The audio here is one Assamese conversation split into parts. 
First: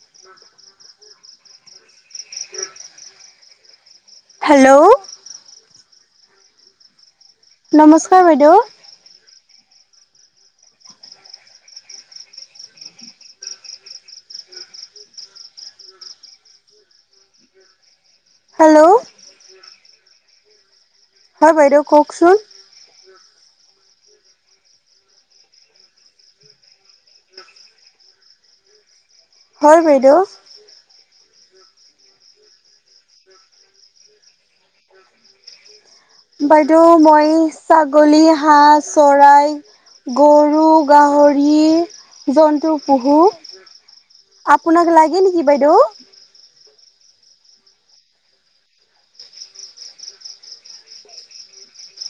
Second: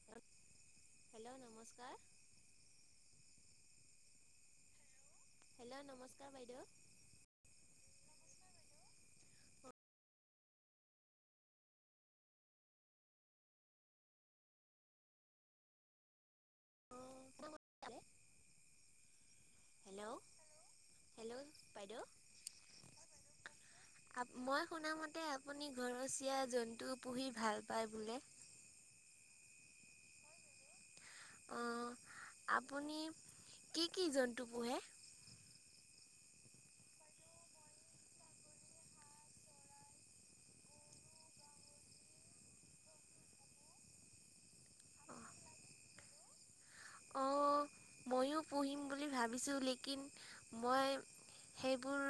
[inaudible] হেল্ল' নমস্কাৰ হেল্ল', হেল্ল' নমস্কাৰ বাইদেউ নমস্কাৰ বাইদেউ। [unintelligible] অ হেল্ল' হেল্ল' হেল্ল' হয়, বাইদেউ কওঁকচোন। আপ মই শুনামতে আপুনি ঘৰচীয়া জন্তু পুহি ভাল পায় বোলে? হয় বাইদেউ। অঁ আপুনি কি কি জন্তু পোহে? বাইদেউ মই ছাগলী, হাঁহ, চৰাই। গৰু, গাহৰি জন্তু পুঁহো। আপোনাক লাগে নেকি বাইদেউ? অঁহ। মইয়ো পঢ়িম বুলি ভাবিছোঁ লেকিন, মই সেইবোৰ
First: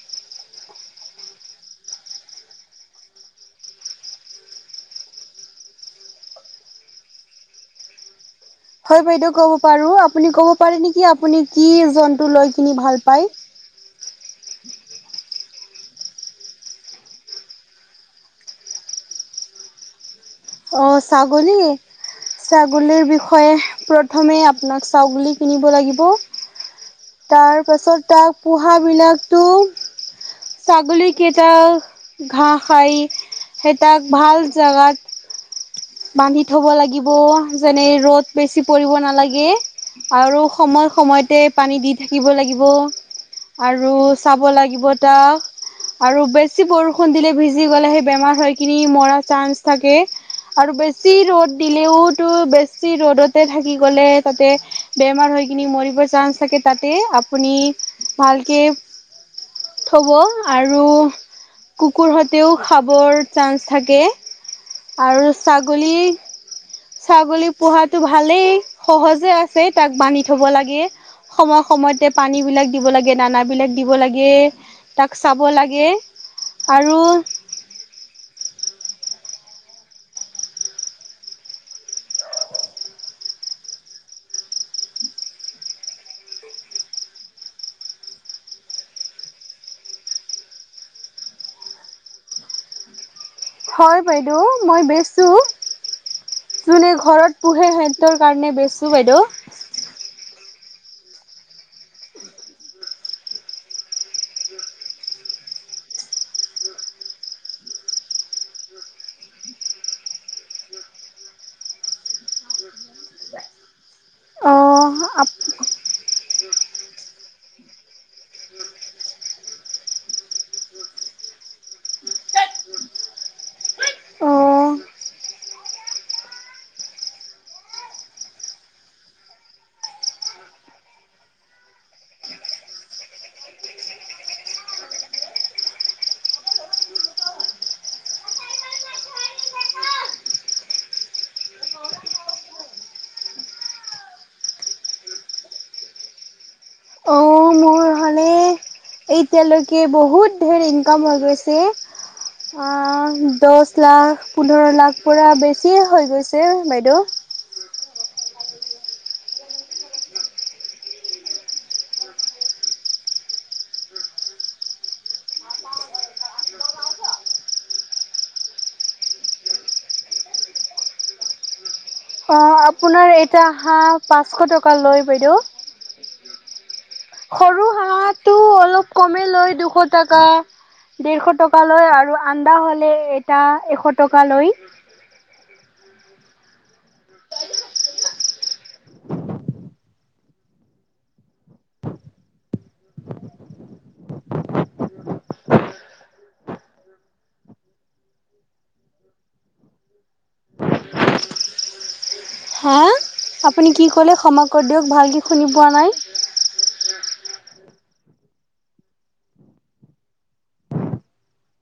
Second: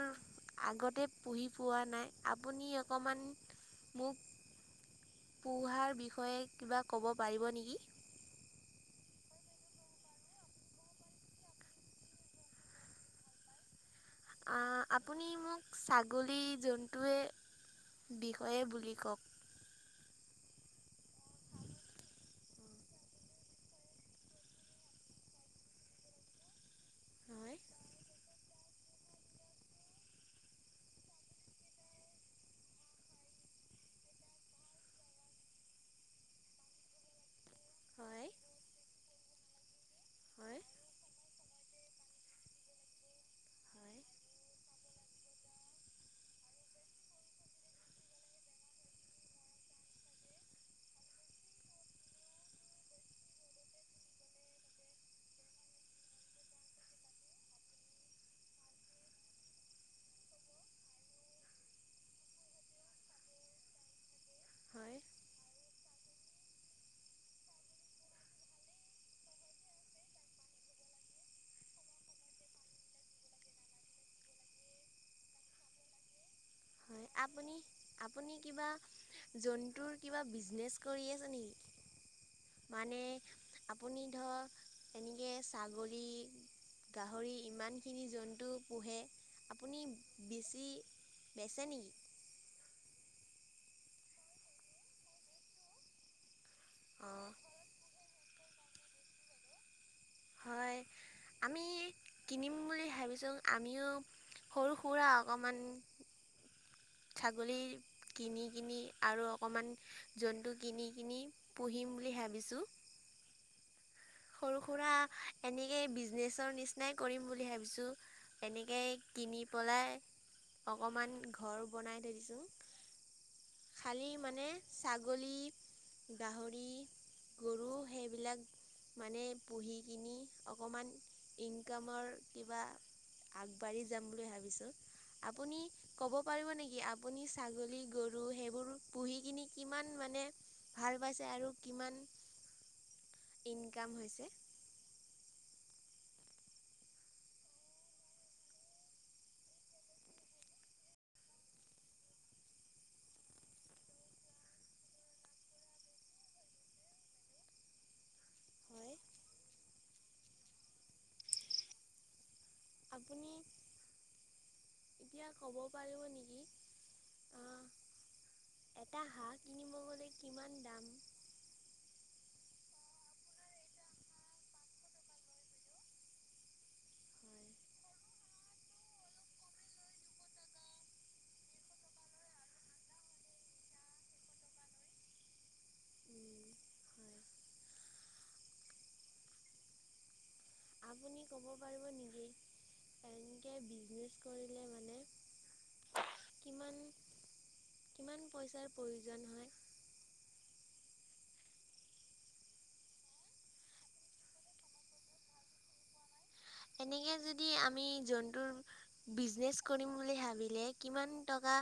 আগতে পঢ়ি পোৱা নাই, আপুনি অকণমান মোক পোঢ়াৰ বিষয়ে কিবা ক'ব পাৰিব নেকি? হয় বাইদেউ ক'ব পাৰো। আপুনি ক'ব পাৰে নিকি আপুনি কি জন্তু লৈ কিনি ভাল পায়? আঁ আপুনি মোক ছাগলী জন্তুৱে বিষয়ে বুলি কও'ক। অঁ ছাগলী। ছাগলী বিষয়ে প্ৰথমে আপোনাক ছাগলী কিনিব লাগিব। হয় তাৰ‌ পাছত তাক পোহা বিলাকতো ছাগলী কেইটাক ঘাঁহ খাই, সেই তাক ভাল জেগাত বান্ধি থব লাগিব। যেনে ৰ'দ হয় বেছি পৰিব নালাগে, আৰু হয় সময় সময়তে পানী দি থাকিব লাগিব। আৰু হয় চাব লাগিব তাক। আৰু বেছি বৰষুণ দিলে ভিজি গ'লে হে বেমাৰ হৈ কিনি মৰা চান্স থাকে। আৰু বেছি ৰ'দ দিলেওতো বেছি ৰ'দতে থাকি গ'লে তাতে বেমাৰ হৈ কিনি মৰিবৰ চান্স থাকে তাতে আপুনি ভালকে থব আৰু কুকুৰ হঁতেও খাবৰ চান্স থাকে, হয় আৰু ছাগলী ছাগলী পোঁহাতো ভালেই সহজে আছে তাক বান্ধি থ'ব লাগে। সময় সময়তে পানী বিলাক দিব লাগে, দানা বিলাক দিব লাগে। তাক চাব লাগে আৰু হয় আপুনি আপুনি কিবা জন্তুৰ কিবা বিজনেছ কৰি আছে নেকি? মানে আপুনি ধৰ এনেকে ছাগলী গাহৰি ইমান খিনি জন্তু পোহে, আপুনি বেছি বেছে নিকি? হয় বাইদেউ, মই বেচো। যোনে অঁ ঘৰত পোঁহে সেঁহত কাৰণে বেচো বাইদেউ। হয়। আমি কিনিম বুলি ভাবিছোঁ, আমিও সৰু সুৰা অকণমান ছাগলীৰ কিনিগিনি আৰু অকণমান জন্তু কিনিগিনি পুঁহিম বুলি ভাবিছোঁ। ব [unintelligible] সৰু সুৰা এনেকেই বিজনেছৰ নিচিনাই কৰিম বুলি ভাবিছোঁ। এনেকেই কিনি পলাই অকণমান ঘৰ বনাই থৈ দিছোঁ। খালী অ মানে ছাগলী, গাহৰি গৰু সেইবিলাক মানে পুহি কিনি অকণমান ইনকামৰ কিবা আগবাঢ়ি যাম বুলি ভাবিছোঁ। আপুনি ক'ব পাৰিব নেক [inaudible] আপুনি ছাগলী, গৰু সেইবোৰ পুহি কিনি কিমান মানে ভাল পাইছে আৰু কিমান, ইনকাম হৈছে। অ' মোৰ হ'লে এতিয়ালৈকে বহুত ধেৰ ইনকাম হৈ গৈছে। অ' দহ লাখ, পোন্ধৰ লাখ পৰা বেছিয়ে হৈ গৈছে বাইদেউ। হয়। আপুনি এতিয়া ক'ব পাৰিব নেকি অ'। এটা হাঁহ কিনিব গ'লে কিমান দাম? অ' আপোনাৰ এটা হাঁহ পাঁচশ টকা লয় বাইদেউ। হয়? সৰু হাঁহটো অলপ কমে লয় দুশ টাকা দেৰশ টকা লয় আৰু আন্দা হ'লে এটা এশ টকা লয়। উম। হয়। আপুনি ক'ব পাৰিব নেকি? এনকে বিজনেছ কৰিলে মানে কিমান, কিমান পইচাৰ প্ৰয়োজন হয়? হা আপুনি কি ক'লে ক্ষমা কৰি দিয়ক ভালকৈ শুনি পোৱা নাই। এনেকে যদি আমি যোনটোৰ বিজনেজ কৰিম বুলি ভাবিলে কিমান টকা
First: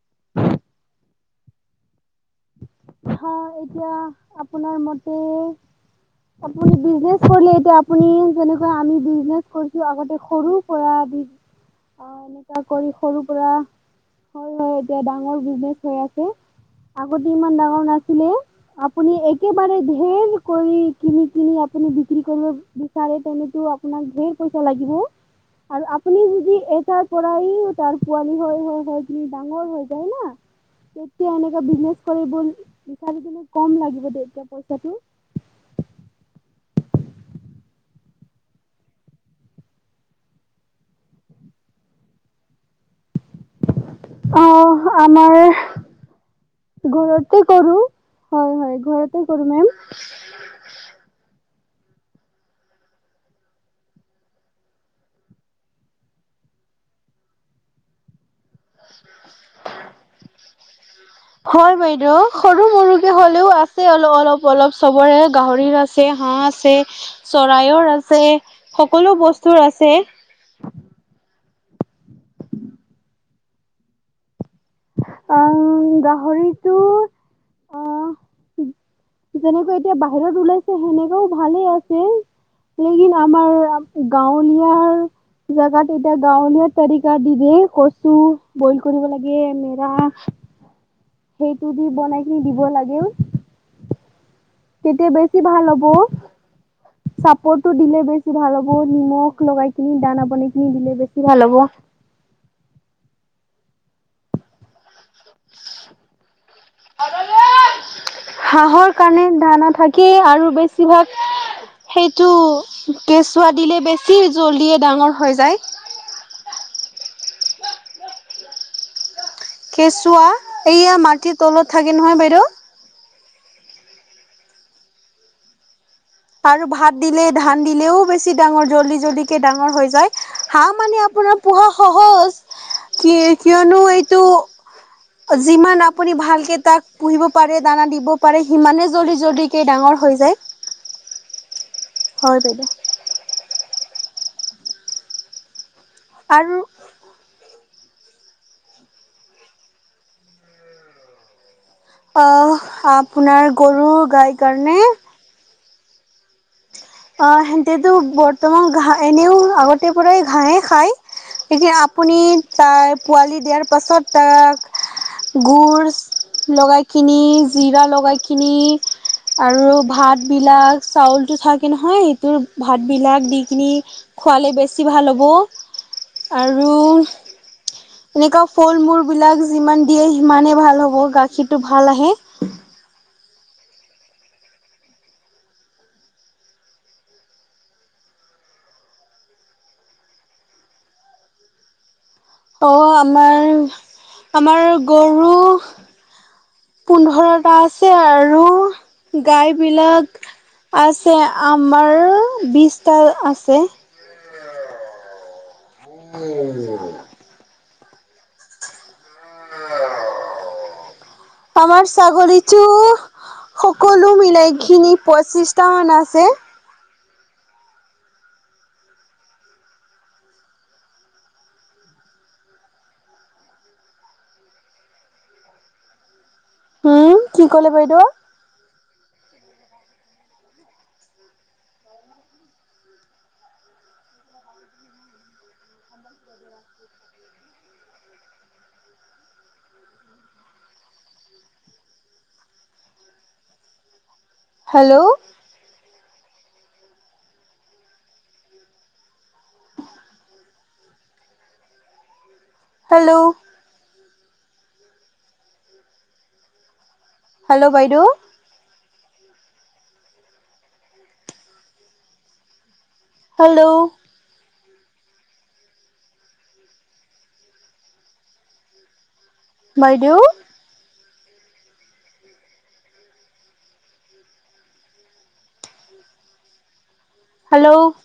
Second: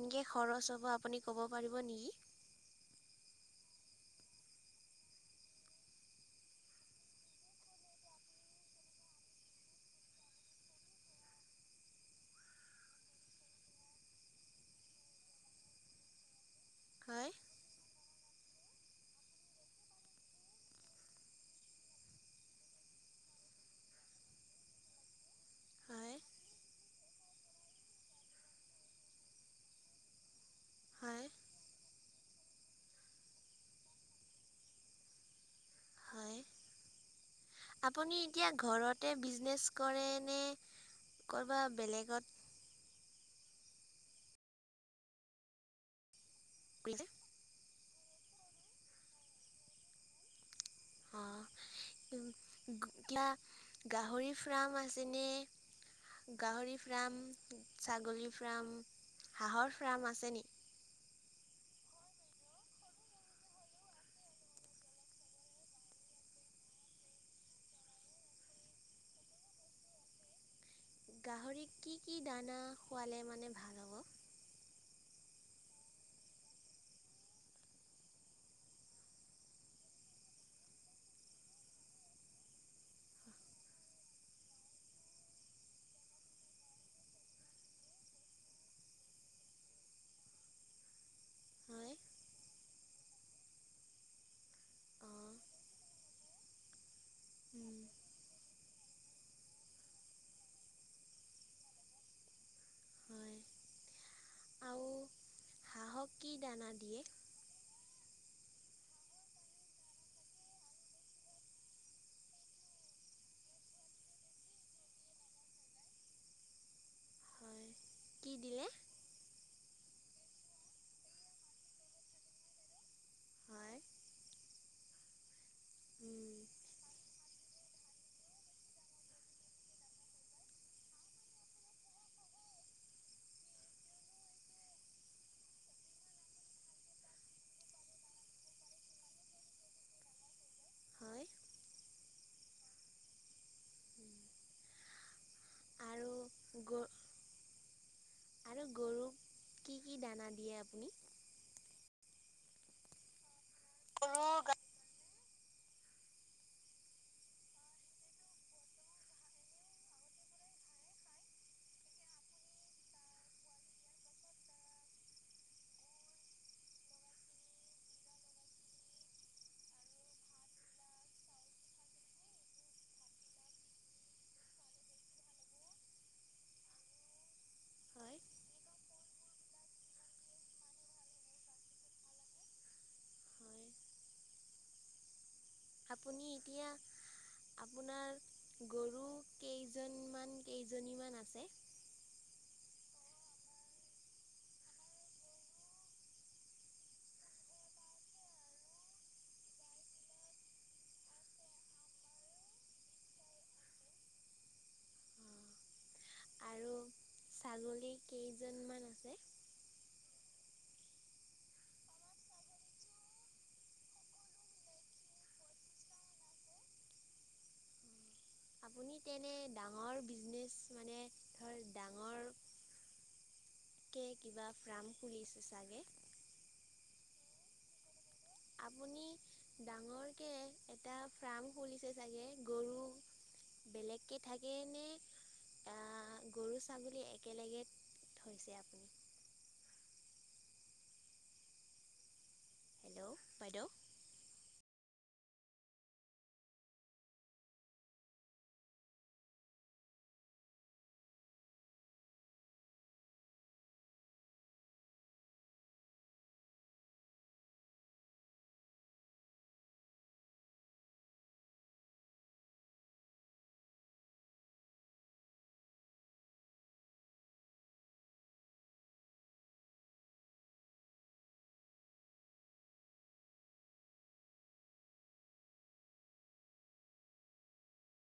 এনকে খৰচ হ'ব আপুনি ক'ব পাৰিব নেকি? অ' এতিয়া আপোনাৰ মতে আপুনি বিজনেজ কৰিলে এতিয়া আপুনি যেনেকৈ আমি বিজনেচ কৰিছোঁ আগতে সৰুৰ পৰা বি [inaudible] অ' এনেকা কৰি সৰু পৰা, হয় হয় এতিয়া ডাঙৰ বিজনেচ হৈ আছে। হয়, আগতে ইমান ডাঙৰ নাছিলোঁ। আপুনি একেবাৰে ধেৰ কৰি কিনি কিনি আপুনি বিক্ৰী কৰিব বি তাৰে [unintelligible] আপোনাক ধেৰ পইচা লাগিব। আৰু আপুনি হয়, যদি এটাৰ পৰাইও তাৰ পোৱালি হয় হয় হয় যদি ডাঙৰ হৈ যায় না তেতিয়া হয়, এনেকা বিজনেচ কৰিব বিচাৰলে কম লাগিব তেতিয়া পইচাটো। হয়। আপুনি এতিয়া ঘৰতে বিজনেছ কৰে নে ক'ৰবাত বেলেগত অ' আমাৰ কৰিছে? ঘৰত [inaudible] কৰোঁ, হয় হয় ঘৰতে কৰোঁ মেম। অ'। [unintelligible] গাহৰি ফাৰ্ম আছে নে? গাহৰি ফাৰ্ম, ছাগলী ফাৰ্ম, হাঁহৰ ফাৰ্ম আছে নি? হয় বাইদেউ সৰু মৰুকে হ'লেও আছে অলপ অলপ অলপ চবৰে গাহৰিৰ আছ আছে হাঁহ আছে, চৰাইৰ আছে সকলো বস্তুৰ আছে। গাহৰিক কি কি দানা খোৱালে মানে ভাল হ'ব? আহ, গাহৰিটো অ'। [inaudible] যেনেকৈ এতিয়া বাহিৰত ওলাইছে সেনেকাও ভালে আছে। লেকিন আমাৰ গাঁৱলীয়াৰ জাগাত এতিয়া গাঁৱলীয়া তাৰিকা দিলে কচু বইল কৰিব লাগে। আহ সেইটো দি হয়, বনাই কিনি দিব লাগে। তেতিয়া বেছি অ', ভাল হ'ব। চাপৰটো উম, দিলে বেছি ভাল হ'ব নিমখ লগাই কিনি দানা বনাই কিনি দিলে বেছি ভাল হ'ব। হয়। আৰু হাঁহক কি দানা [unintelligible] [inaudible] হাঁহৰ কাৰণে দানা থাকেই আৰু বেছিভাগ সেইটো কেঁচুৱা দিলে, বেছি জল্ডিয়ে ডাঙৰ হৈ যায়। হয়। কি দিলে? কেঁচুৱা এইয়া মাটিৰ তলত থাকে নহয় বাইদেউ। হয়। উম। আৰু ভাত দিলে, ধান দিলেও বেছি ডাঙৰ জল্দি, জল্দিকে ডাঙৰ হৈ যায়, হাঁহ মানে আপোনাৰ পোঁহা সহজ, কি কিয়নো এইটো যিমান আপুনি ভালকে তাক পুহিব পাৰে, দানা দিব পাৰে, সিমানেই জল্দি, জল্দিকে ডাঙৰ হৈ যায়। হয়। হয় বাইদেউ। উম। আৰু আৰু গ আৰু গৰুক কি, কি দানা দিয়ে আপুনি? আপোনাৰ গৰু গাই কাৰণে অ', সিহতেতো বৰ্তমান ঘাঁ, এনেও আগতে পৰাই ঘাঁহে খায়। এতিয়া আপুনি তাই, পোৱালি দিয়াৰ পাছত তাক গুৰ লগাই কিনি জিৰা লগাই কিনি আৰু ভাত বিলাক, চাউলটো থাকে সেইটোৰ ভাত বিলাক দি কিনি খোৱালে বেছি ভাল হ'ব। আৰু হয়। এনেকুৱা ফল মূল বিলাক যিমান দিয়ে সিমানে ভাল হ'ব, গাখীৰটো ভাল আহে। হয়। আপুনি এতিয়া আপোনাৰ গৰু কেইজনমান, কেইজনীমান আছে। অ', আমাৰ, আমাৰ গৰু পোন্ধৰটা আছে আৰু গাই বিলাক আছে আমাৰ, বিশটা আছে। উ [unintelligible] ছাগলীৰ কেইজনমান আছে। ‌ আমাৰ ছাগলীটো সকলো মিলাইখিনি পঁচিশটামান আছে। আপুনি তেনে, ডাঙৰ বিজনেছ মানে ধৰ, ডাঙৰ কে কিবা ফাৰ্ম খুলিছে চাগে? হম, কি কলে বাইদেউ? আপুনি ডাঙৰকে এটা ফাৰ্ম খুলিছে চাগে গৰু বেলেগকে থাকে নে আ গৰু ছাগলী একেলগে থৈছে আপুনি? হেল্ল' বাইদেউ। হেল্ল'। [unintelligible] হেল্ল'। হেল্ল' বাইদেউ। হেল্ল'। বাইদেউ। হেল্ল।